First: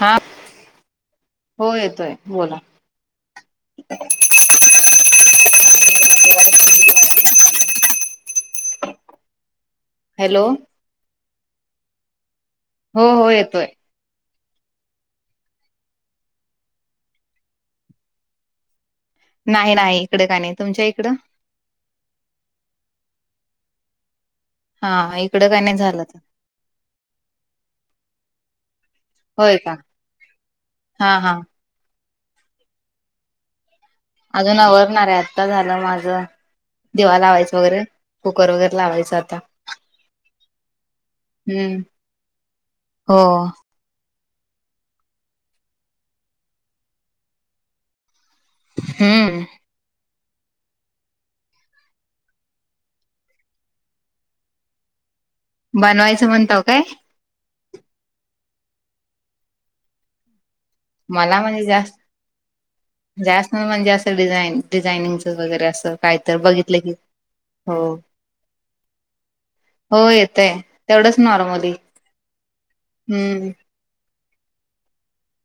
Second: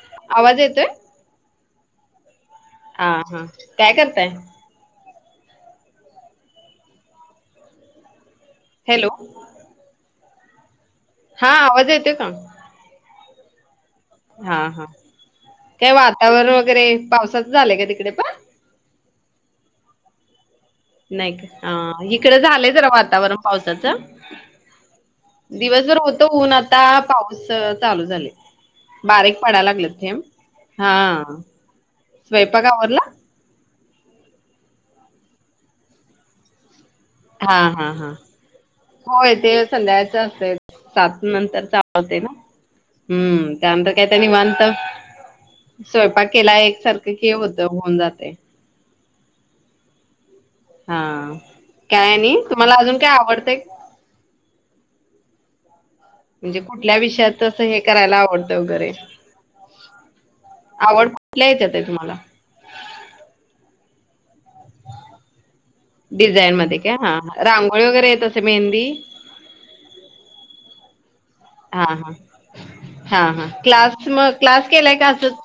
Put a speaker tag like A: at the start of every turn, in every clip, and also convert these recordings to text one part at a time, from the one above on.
A: हा,
B: आवाज येतोय,
A: हो येतोय बोला.
B: हा हा काय करताय? हॅलो,
A: हॅलो,
B: हा आवाज येतोय का?
A: हो-हो येतोय.
B: हा-हा, काय वातावरण वगैरे पावसाच झालंय का तिकडे पण?
A: नाही-नाही इकडं काय नाही तुमच्या इ
B: नाही काय हा, इकड झालंय जरा वातावरण पावसाचं.
A: हा, इकडं काय नाही
B: दिवसभर
A: झालं तर
B: होतं ऊन, आता पाऊस चालू झालयं. बारीक
A: होय
B: पडायला
A: का
B: लागलेत थेंब, हा स्वयंपाक आवरला?
A: अजून आवरणार आहे, आत्ता झालं माझं. दिवा लावायचं
B: हा
A: वगैरे, कुकर वगैरे लावायचं आता.
B: संध्याकाळचं असेल सात नंतरच
A: हम्म
B: आवरते ना
A: हो
B: हम्म. त्यानंतर काय, आता निवांत स्वयपाक केला, एकसारखं की हे होतं होऊन जातंय.
A: हम्म.
B: हां, काय नाही तुम्हाला अजून काय आवडतंय?
A: बनवाय
B: म्हणजे कुठल्या विषयात तसं हे करायला आवडतं वगैरे. आवड
A: मला
B: कुठल्या
A: म्हणजे
B: याच्यात आहे
A: जास्त
B: तुम्हाला
A: जास्त म्हणजे डिझाईन डिझाईनिंगचचं वगैरे असं. काय तर
B: डिझाईनमध्ये
A: बघितलं की
B: का,
A: हो
B: रांगोळी वगैरे येत असे, मेहंदी?
A: हो, येतंय तेवढंच नॉर्मल.
B: हा, हा, हा, हा, क्लास मग क्लास केलाय का असंच.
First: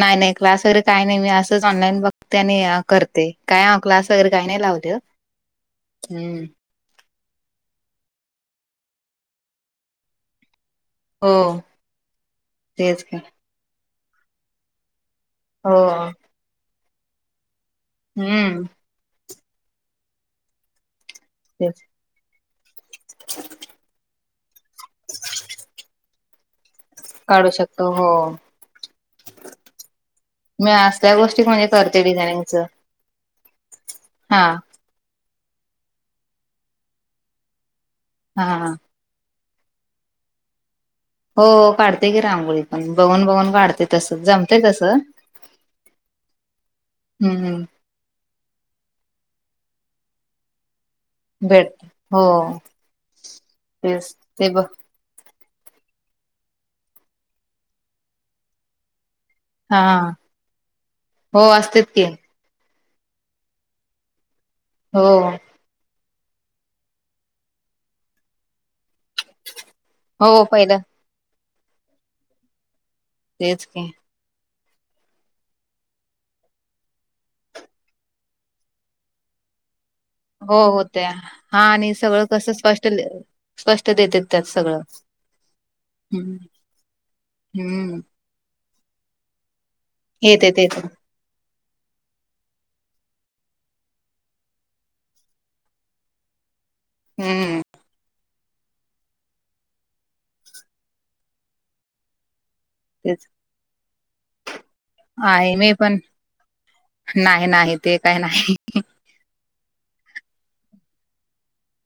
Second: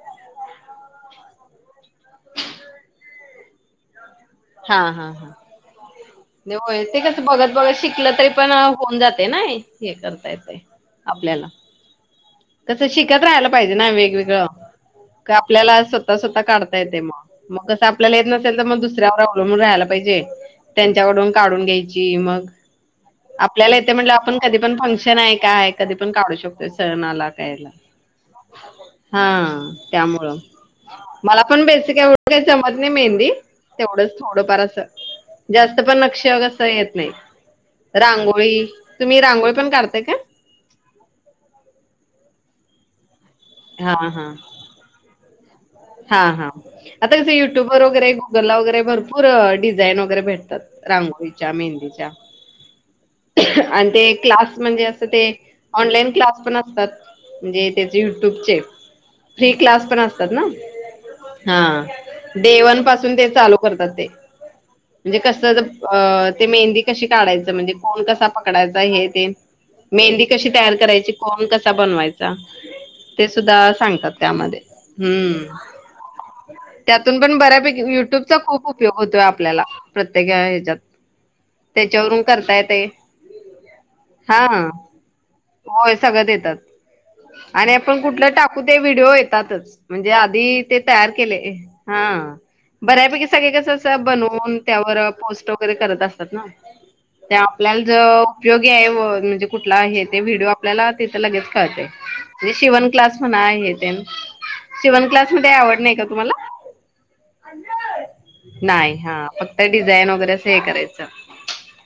A: नाही नाही, क्लास वगैरे काही नाही, मी असंच ऑनलाईन बघते आणि करते. काय अ क्लास वगैरे काही नाही
B: हा
A: लावते अ
B: हा हा
A: हम्म.
B: नाही होय ते कसं बघत बघत शिकलं तरी पण होऊन जातंय ना हे, हे करता येतंय.
A: हो
B: आपल्याला, कसं
A: तेच का
B: शिकत राहायला पाहिजे ना वेगवेगळं, का
A: हो
B: आपल्याला स्वतः स्वतः काढता येतंय मग. मग कसं आपल्याला येत नसेल तर
A: हम्म
B: मग दुसऱ्यावर अवलंबून राहायला पाहिजे, त्यांच्याकडून काढून
A: तेच
B: घ्यायची. की मग आपल्याला येतंय म्हणल्यावर आपण कधी पण फंक्शन आहे, काय आहे, कधी पण काढू शक सणाला
A: काढू
B: कायला,
A: शकतो हो
B: हां त्यामुळं.
A: मी असल्या
B: मला
A: गोष्टी
B: पण
A: म्हणजे
B: बेसिक
A: करते
B: एवढ काही
A: डिझायनिंगच
B: जमत नाही मेहंदी तेवढंच.
A: हा
B: थोडंफार असं, जास्त पण नक्षी अग असं येत नाही,
A: हा
B: रांगोळी तुम्ही रांगोळी पण काढता का?
A: हो, काढते की रांगोळी पण, बघून बघून काढते,
B: हा
A: तसं
B: हा
A: जमतंय तसं.
B: हा, हा, आता कसं
A: हम्म
B: युट्युब वगैरे जल्ला वगैरे भरपूर डिझाईन वगैरे भेटतात रांगोळी रांगोळीच्या,
A: भेटते
B: मेहंदीच्या
A: हो
B: आणि ते
A: तेच
B: क्लास
A: ब
B: म्हणजे असं ते ऑनलाईन क्लास पण असतात, म्हणजे तेच युट्यूबचे. फ्री
A: हा
B: क्लास पण असतात ना.
A: हो असतेच
B: हां,
A: की
B: डे वन पाासून ते चालू करतात ते
A: हो
B: म्हणजे कसं ज अ... ते मेहंदी कशी काढायचं म्हणजे कोण कसा पकडायचा हे ते मेहंदी
A: हो
B: कशी तयार
A: पहिलं
B: करायची, कोण कसा बनवायचा ते सुद्धा
A: तेच की
B: सांगतात. त्यामध्ये हम्म. त्यातून पण बऱ्यापैकी युट्यूबचा खूप उपयोग होतोय आपल्याला प्रत्येक
A: हो,
B: ह्याच्यात.
A: होत्या हा, आणि
B: त्याच्यावरून
A: सगळं कसं
B: करता येतंय.
A: स्पष्ट ल स्पष्ट देतेत त्यात
B: हां.
A: सगळच.
B: होय, सगळं देतात आणि आपण
A: हम्म.
B: कुठलं टा [unintelligible] व्हिडिओ येतातच, म्हणजे आधी
A: येते
B: ते
A: तर
B: तयार केलंय हां. बऱ्यापैकी सगळे कसं असं बनवून, त्यावर पोस्ट वगैरे करत असतात ना ते
A: हम्म.
B: आपल्याला जव उपयोगी आहे व म्हणजे कुठला हे ते व्हिडिओ आपल्याला तिथे लगेच कळतंय, म्हणजे शिवण क्लास
A: तेच
B: म्हणा हे तेन शिवण [unintelligible]
A: आहे मी
B: आवड नाही
A: पण
B: का तुम्हाला
A: नाही नाही ते काय नाही
B: नाही, हां. त डिझाईन वगैरे असं हे करायचं.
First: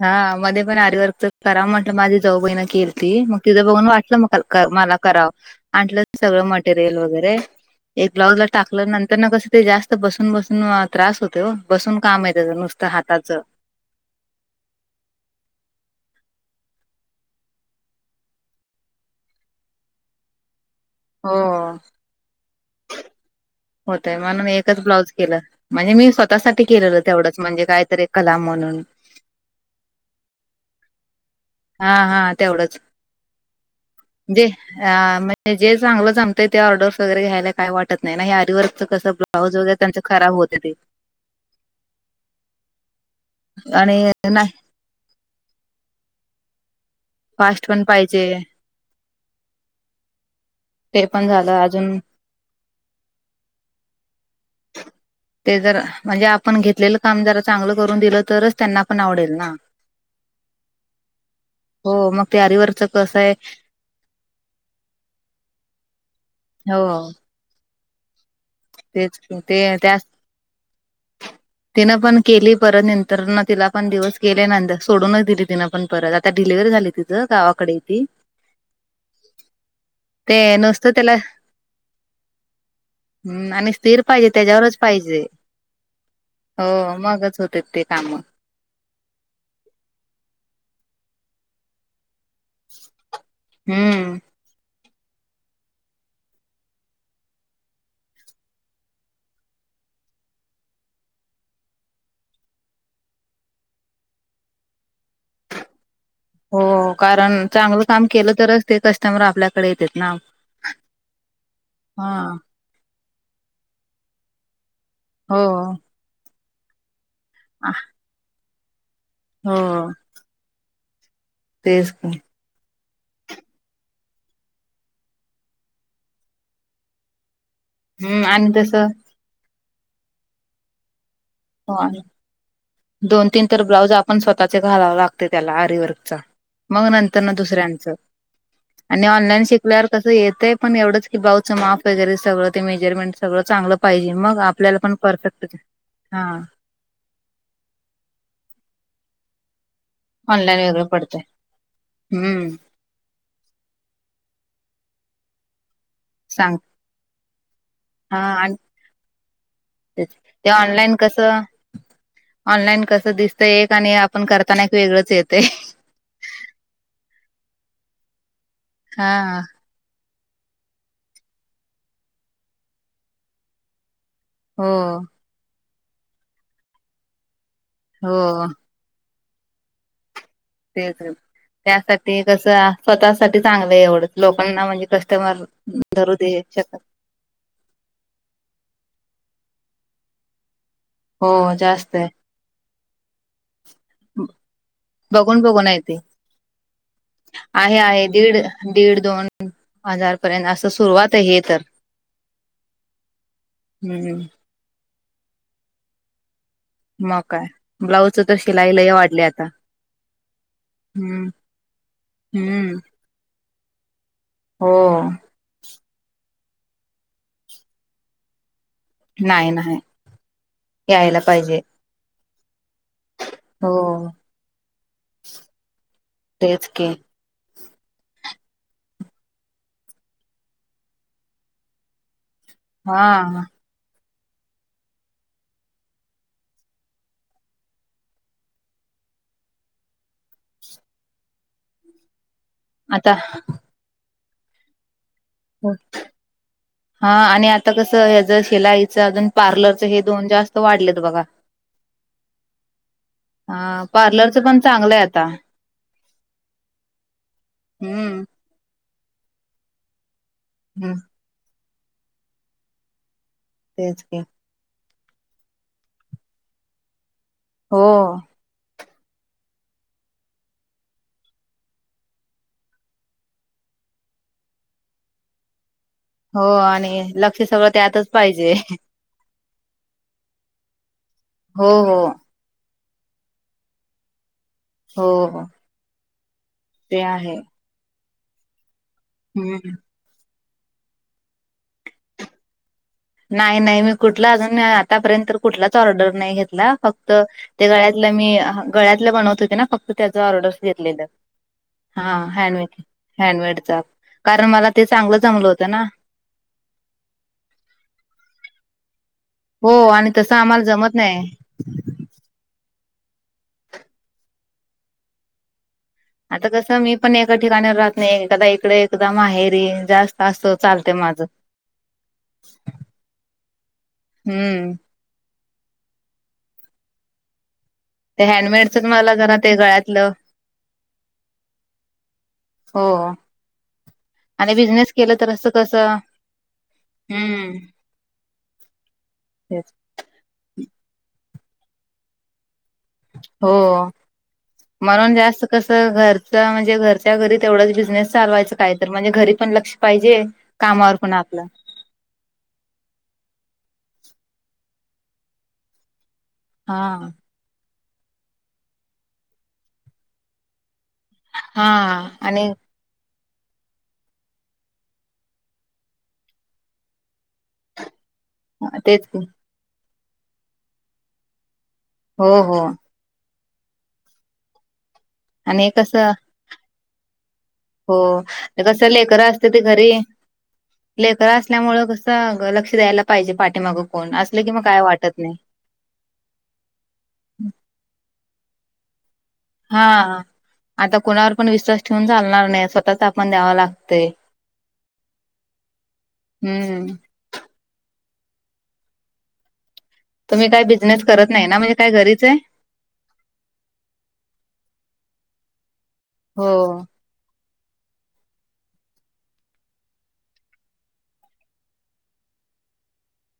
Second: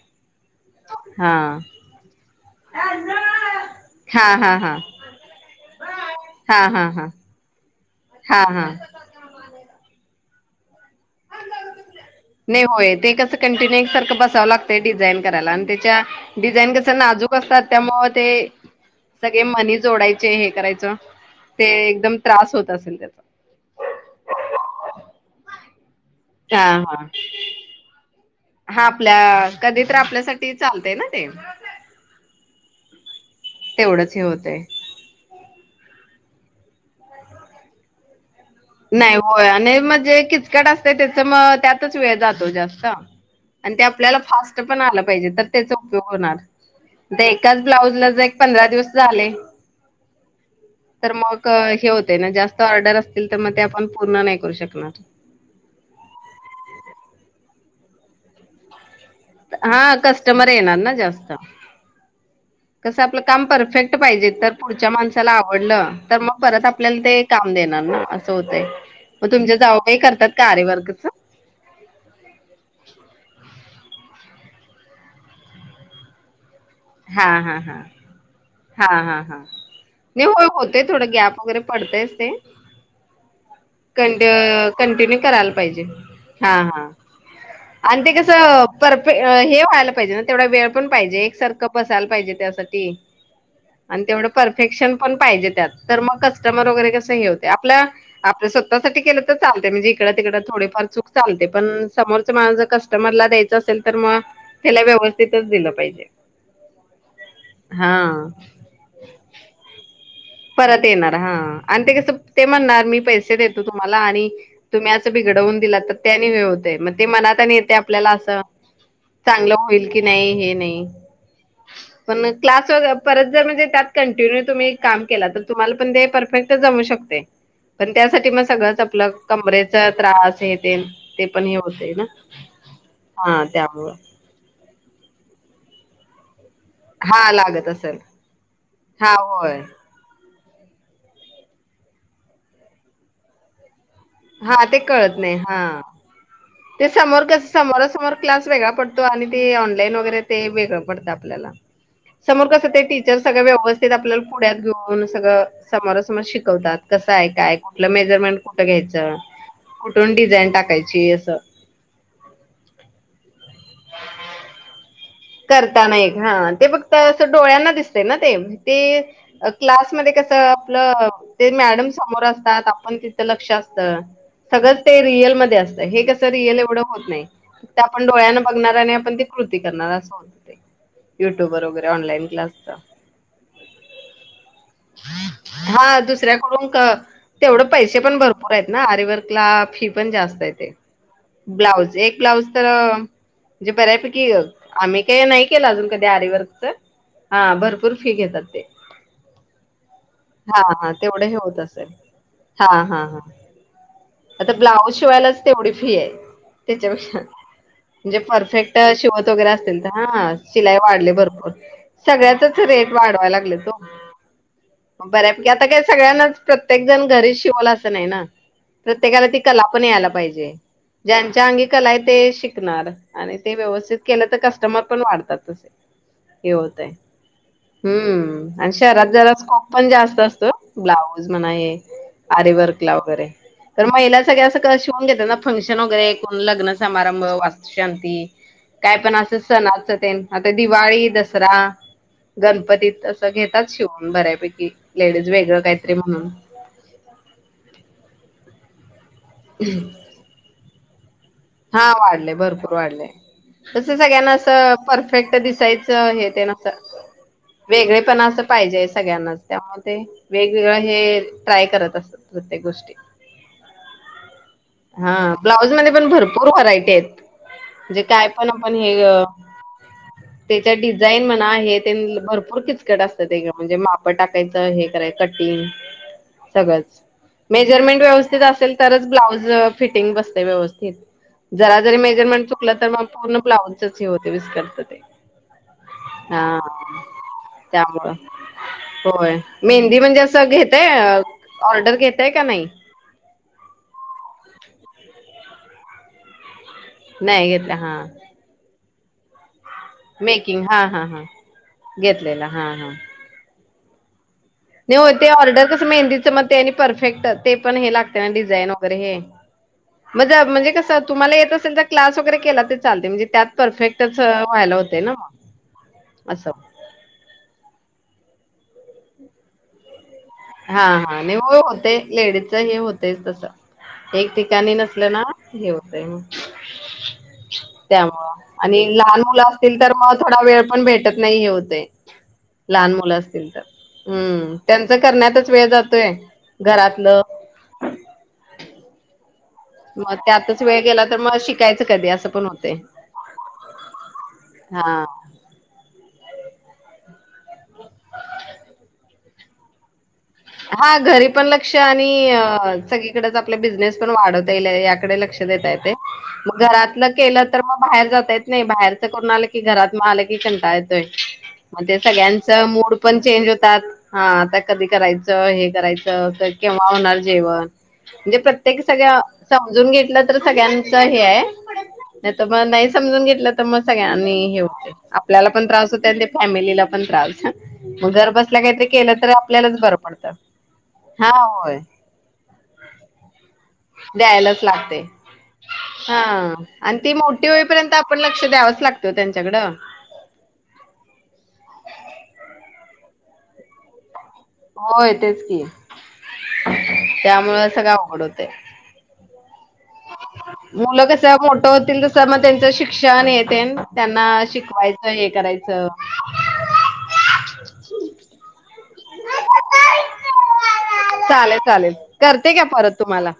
A: हां, मध्ये पण आरीवर्कच
B: हा
A: करा म्हटलं, माझी जाऊबाईन केलती, मग तीच बघून वाटलं
B: हा
A: मग काल
B: हा
A: का
B: हा
A: मला करावं आणलं मी सगळं
B: हा हा
A: मटेरियल
B: हा
A: वगैरे एक ब्लाउज
B: हा
A: ला
B: हा
A: टाकलं, नंतर न कसं ते जास्त बसून बसून वा त्रास होतंय ओ, बसून काम आहे त्याचं, नुसतं हाताचं.
B: एकटीने एकसारखं बसावं लागतं. ते डिझाईन करायला आणि त्याच्या डिझाईन कसं नाजूक असतात, त्यामुळे ते सगळे मनी जोडायचे हे करायचं,
A: हो
B: ते एकदम त्रास होत असेल त्याच
A: होतय म्हणून एकच ब्लाऊज केलं, म्हणजे मी स्वतःसाठी
B: हा
A: केलेलं
B: हा
A: तेवढंच म्हणजे कायतरी कराव म्हणून
B: हा आपल्या, कधी तर आपल्यासाठी चालत ना ते
A: हा हा तेवढंच
B: तेवढंच हे
A: जे
B: होतंय.
A: अ म्हणजे जे चांगलंच जमतंय ते ऑर्डर्स वगैरे घ्यायला काय वाटत नाही, ना हे आरीवर्क
B: नाही, होय आणि म्हणजे किचकट असते त्याच्यामुळे त्यातच वेळ जातो जास्त आणि ते
A: आणि
B: आपल्याला
A: नाही
B: फास्टं पण आलं पाहिजे, तर त्याचा उपयोग होणार. एकाच
A: फास्ट पण
B: ब्लाउऊजला जर
A: पाहिजे
B: एक पंधरा दिवस झाले,
A: ते
B: तर
A: पण
B: मग
A: झालं
B: हे
A: अजून
B: होतंय ना, जास्त ऑर्डर असतील, त्यापण पूर्ण नाही करू शकणार.
A: ते जर म्हणजे, आपण घेतलेलं काम जरा चांगलं करून दिलं तरचं त्यांना पण आवडेल ना.
B: हा.. कस्टमर येणार ना जास्त
A: हो मग ते आरीवर्क
B: कसं आपलं काम परफेक्ट पाहिजे, तर पुढच्या माणसाला आवडलं तर मग परत आपल्याला
A: हो
B: ते काम देणार ना असं होतय,
A: तेच
B: 'मग तुमच्या
A: ते
B: जाऊबाई
A: त्या
B: करतात का आरीवर्कच'?
A: तिनं पण केली, परत नंतर ना तिला पण दिवस गेले नंतर सोडूनच दिली तिनं पण परत आता डिलिव्हरी झाली. [inaudible]
B: हा हा
A: गावाकडे
B: हा
A: गेली.
B: हा हा हा नाही
A: ते
B: हो होते,
A: नुसतं
B: थोडं
A: त्याला
B: गॅप वगैरे पडतयच ते
A: आणि स्थिर पाहिजे
B: कडं
A: त्याच्यावरच
B: कंटिन्यू
A: पाहिजे
B: करायला पाहिजे. हा हा
A: हो मगच होते
B: आणि ते
A: काम
B: कसं परे हे व्हायला पाहिजे ना, तेवढा वेळ पण पाहिजे, एक सारखं बसायला पाहिजे त्यात ते आणि
A: हम्म
B: तेवढं परफेक्शन पण पाहिजे त्यात. तर, मग कस्टमर वगैरे कसं हे होते आपल्या आपलं स्वतःसाठी केलं तर चालते. म्हणजे, इकड- तिकडं थोडी फार चूक चालते पण समोरच माणसंच कस्टमरला द्यायचं असेल, तर मग त्याला व्यवस्थितच दिलं पाहिजे.
A: हो कारण चांगलं
B: हा
A: काम केलं तरच, ते कस्टमर आपल्याकडे येत्यात ना.
B: परत येणार. हा.. आणि ते
A: हा
B: कस ते म्हणणार मी पैसे देतो तुम्हाला आणि तुम्ही अस
A: हो
B: बिघडवून दिलात त्यानी हे होते, मग ते मनात आणि येते आपल्याला असं चांगलं
A: हो
B: होईल की नाही हे नाही.
A: तेच की.
B: पण क्लास व परत जर म्हणजे त्यात कंटिन्यू तुम्ही काम केल तर तुम्हाला पण ते परफेक्ट जमू शकते. पण
A: हम्म
B: त्यासाठी मग
A: आणि
B: सगळंच
A: तसं
B: आपलं कमरेचा त्रास हे ते, ते पण हे
A: हो
B: होते
A: आणि
B: ना, हा त्यामुळं
A: पण स्वतःचे घालावं लागते त्याला आरीवर्कच. मग, नंतर
B: हा
A: ना
B: लागत
A: दुसऱ्यांचं
B: असेल
A: आणि
B: हा
A: ऑनलाईन
B: होय.
A: शिकल्यावर तस येतंय पण एवढंच की ब्लाऊजचं माप वगैरे सगळ ते मेजरमेंट सगळं चांगलं पाहिजे मग
B: हा
A: आपल्याला
B: ते
A: पण
B: कळत नाही
A: परफेक्ट
B: हा.
A: हा
B: ते समोर कस समोरासमोर क्लास वेगळा पडतो आणि ते ऑनलाईन वगैरे ते
A: ऑनलाईन
B: वेगळं पडत
A: पडतंय
B: आपल्याला, समोर
A: हम्म
B: कस ते ते सगळं व्यवस्थित आपल्याला पुड्यात घेऊन सगळं समोरा- समोर
A: सांग
B: शिकवतात कसं आहे काय?
A: हा
B: मेजरमेंट
A: आणि
B: कुठं घ्यायंच
A: ते ऑनलाईन
B: असं.
A: कसं? ऑनलाईन कसं, दिसतं एक आणि आपण करताना एक वेगळंच येत.
B: बघता नाही येत. ते फक्त असं डोळ्यांना दिसतय ना ते. ते
A: हा
B: क्लासमध्ये कसं, आपलं ते मॅडम समोर असतात. आपण तिथं लक्ष असतं
A: हो
B: सगळं ते रियलमध्ये असतय. हे कसं, रियल एवढं होत नाही. फक्त आपण डोळ्यानं
A: हो
B: बघणार, आणि आपण ते कृती करणार, असं होतय.
A: तेच तर. ते त्यासाठी कसं,
B: क्लासच
A: स्वतःसाठी चांगलंय एवढं. लोकांना म्हणजे कस्टमर
B: हा
A: धरू दे.
B: दुसऱ्याकडून
A: [unintelligible]
B: क- तेवढं पैसे पण भरपूरयत ना? आरीवर्कला, फी पण जास्त येते.
A: हो
B: ब्लाऊज.
A: जास्त आहे
B: एक ब्लाऊज तरं, म्हणजे बऱ्यापैकी आम्ही कायी
A: बघून
B: नाही
A: बघून
B: केलं,
A: आहे
B: अजून
A: ते
B: कधी आरीवर्कच. हा,
A: आहे
B: भरपूर
A: आहे
B: फी
A: दीड
B: घेतात ते.
A: दीड दोन हजार पर्यंत
B: हा,
A: असं
B: हा.
A: सुरुवात आहे
B: तेवढं हे होत
A: तर
B: असेल. हा, हा, हा.
A: हम्म
B: आता ब्लाऊज शिवायलाच तेवढी फीय. त्याच्यापेक्षा,
A: मग काय
B: जे
A: ब्लाऊजच तर शिलाई
B: परफेक्ट
A: लय
B: शिव
A: वाढली आता
B: वगरे असेल तर, हा. शिलाई वाढलीय
A: हम्म
B: भरपूर. सगळ्याचच
A: हम्म
B: रेट वाढवाय लागल्यात ओ.
A: हो
B: बऱ्या की आता काही सगळ्यांनाच, प्रत्येक जण घरीच शिवल असं, नाही ना? प्रत्येकाला ती
A: नाही
B: कला
A: नाही
B: पण यायला पाहिजे.
A: यायला
B: ज्यांच्या
A: पाहिजे
B: अंगी कलाय ते शिकणार. आणि ते
A: हो
B: व्यवस्थित केलं तर, कस्टमर पण वाढतातच. हे
A: तेच की
B: होतय. हम्म, अन् शहरात जरा स्कोप पण जास्त असतो. ब्लाऊज म्हणा, हे आरीवर्कला
A: हा
B: वगेरे. तर महिला सगळ्या असं क शिवून घेतात ना. फंक्शन वगैरे, लग्न समारंभ, वास्तुशांती. काय पण असं सणाच तेन. आता दिवाळी- दसरा. गणपतीत
A: आता
B: असं घेतात. शिवून बऱ्यापैकी. लेडीज वेगळं
A: हो
B: काहीतरी म्हणून.
A: हा आणि आता कसं, हेज शिलाईचं अजून, पार्लरचं हे दोन जास्त वाढलेत बघा.
B: हा, वाढलय. भरपूर वाढलय.
A: हा
B: कसं सगळ्यांना
A: पार्लरचं पण
B: असं,
A: चांगलं आहे आता
B: परफेक्ट दिसायचं. हे ते न असं. वेगळेपण
A: हम्म
B: असं पाहिजे, सगळ्यांनाच. त्यामुळं ते, वेगवेगळं
A: हम्म
B: हे ट्राय करत असतात, प्रत्येक गोष्टी.
A: तेच की.
B: हा, ब्लाऊजमध्ये पण भरपूर व्हरायटीयत. म्हणजे
A: हो.
B: काय पण- पण हे त्याच्या डिझाईन म्हणा, हे ते न. भरपूर किचकट असतं ते गं. म्हणजे, माप टाकायचं, हे कराय कटिंग.
A: हो आणि
B: सगळंच.
A: लक्ष सगळं
B: मेजरमेंट
A: त्यातच
B: व्यवस्थित
A: पाहिजे
B: असेल, तरच ब्लाउज फिटिंग बसतय व्यवस्थित.
A: हो
B: जरा जरी
A: हो
B: मेजरमेंट चुकलं, तर मग पूर्ण ब्लाउजच हे होते, विस्कट तय.
A: हो हो
B: हा,
A: ते आहे.
B: त्यामुळं. होय.
A: हम्म
B: मेहंदी म्हणजे असं, घेतय. ऑर्डर घेतय, का नाही?
A: नाही, नाही. मी कुठला, अजून आतापर्यंत कुठलाच ऑर्डर नाही घेतला. फक् त
B: नाही
A: ते
B: घेतला हां.
A: गळ्यातलं मी, गळ्यातलं बनवत होते ना, फक्त. त्याचं ऑर्डर्स
B: मेकिंग हां
A: घेतलेलं.
B: हां हां
A: हा,
B: घेतलेला
A: हॅन्ड
B: हां हां.
A: हॅण्डमेडचं. कारण मला
B: नाही ओ,
A: चांगलं
B: ते
A: जमलं
B: ऑर्डर
A: होतं ना
B: कसं मेहंदीच. मग ते आणि परफेक्ट, ते पण हे लागते ना डिझाईन वगैरे हे.
A: हो आणि
B: म
A: तसं
B: जा
A: आम्हाला
B: म्हणजे
A: जमत
B: कसं,
A: नाही
B: तुम्हाला येत असेल तर क्लास वगैरे केला ते चालते. म्हणजे त्यात परफेक्टच, व्हायला होतेय ना.
A: आता
B: असं
A: कसं, मी पण एका ठिकाणी राहत नाही. एकदा इकडं, एकदा माहेरी. जास्त असं
B: हा,
A: चालतय
B: हा.
A: माझं
B: आणि हो होते, लेडीजच हे होते तसं. एक
A: हम्म
B: ठिकाणी नस लं ना, हे होतय, मग.
A: ते
B: त्यामुळं
A: हँडमेडच
B: आणि
A: मला
B: लहान
A: जरा
B: मुलं
A: ते
B: असतील तर
A: गळ्यातलं
B: मग थोडा वेळ पण भेटत नाही हे होतय.
A: हो
B: लहान मुलं असतील तर,
A: आणि
B: हम्म
A: बिझनेस
B: त्यांचं
A: केलं तर
B: करण्यातच वेळ जातोय. घरातलं
A: हम्
B: मग त्यातच वेळ गेला तर मग शिकायचं कधी असं पण होते
A: हो म्हणून जास्त कसं घरचं म्हणजे घरच्या घरी तेवढाच बिझनेस चालवायचं काय तरी, म्हणजे घरी पण लक्ष पाहिजे. कामावर
B: हा घरी
A: आपलं
B: पण लक् लक्ष आणि सगळीकडेच आपले बिझनेस पण वाढवता येईल, याकडे लक्ष देता येतंय. मग
A: हा
B: घरातलं केलं तर म बाहेर जाता येत नाही. बाहेरच कोण आलं की घरात म आलं की कंटाळा येतो. तोय
A: हा
B: मग ते
A: आणि
B: सगळ्यांचं मूड पण चेंज होतात, हां आता कधी करायचं. केव्हा हे करायचं? केव्हा होणार जेवण? म्हणजे प्रत्येक
A: तेच की.
B: सगळ्या समजून घेतलं तर, सगळ्यांचं हे आहे.
A: हो
B: नाही तर
A: हो
B: मग नाही समजून घेतलं तर मग सगळ्यांनी हे होतंय. आपल्याला पण
A: आणि
B: त्रास होतंय
A: कसं
B: आणि ते फॅमिलीला पण त्रास.
A: हो
B: मं घर बसल्या
A: ते
B: काहीतरी
A: कसं
B: केलं तर, आपल्यालाच बरं पडतं. हा
A: लेकरं
B: होय
A: असल्यामुळें कसं अगं लक्ष द्यायला पाहिजे पाठीमागं कोण असलं की, मग काय वाटत नाही.
B: हां अन ती मोठी होईपर्यंत आपण लक्ष द्यावच लागतं. त्यांच्याकडं
A: हा आता कुणावर विश्वास ठेवून चालणार नाही. स्वतःच आपण द्यावं लागतंय.
B: होय तेच की,
A: हम्म
B: त्यामुळं सगळं अवघड होतंय.
A: तुम्ही काय बिझनेस
B: मुलं
A: करत
B: कसं
A: नाही ना
B: मोठं
A: म्हणजे काय
B: होतील
A: घरीच
B: तसं, म
A: आहे
B: त्यांचं शिक्षण हे तेन त्यांना शिकवायचं. हे करायचं
A: हो.
B: चालेल, चालेल, करतेय का परत तुम्हाला.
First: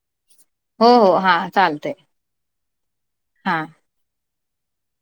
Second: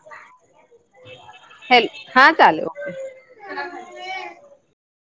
A: हो, हो, हा
B: हेल
A: चालतंय.
B: हा चाल ओके.
A: हां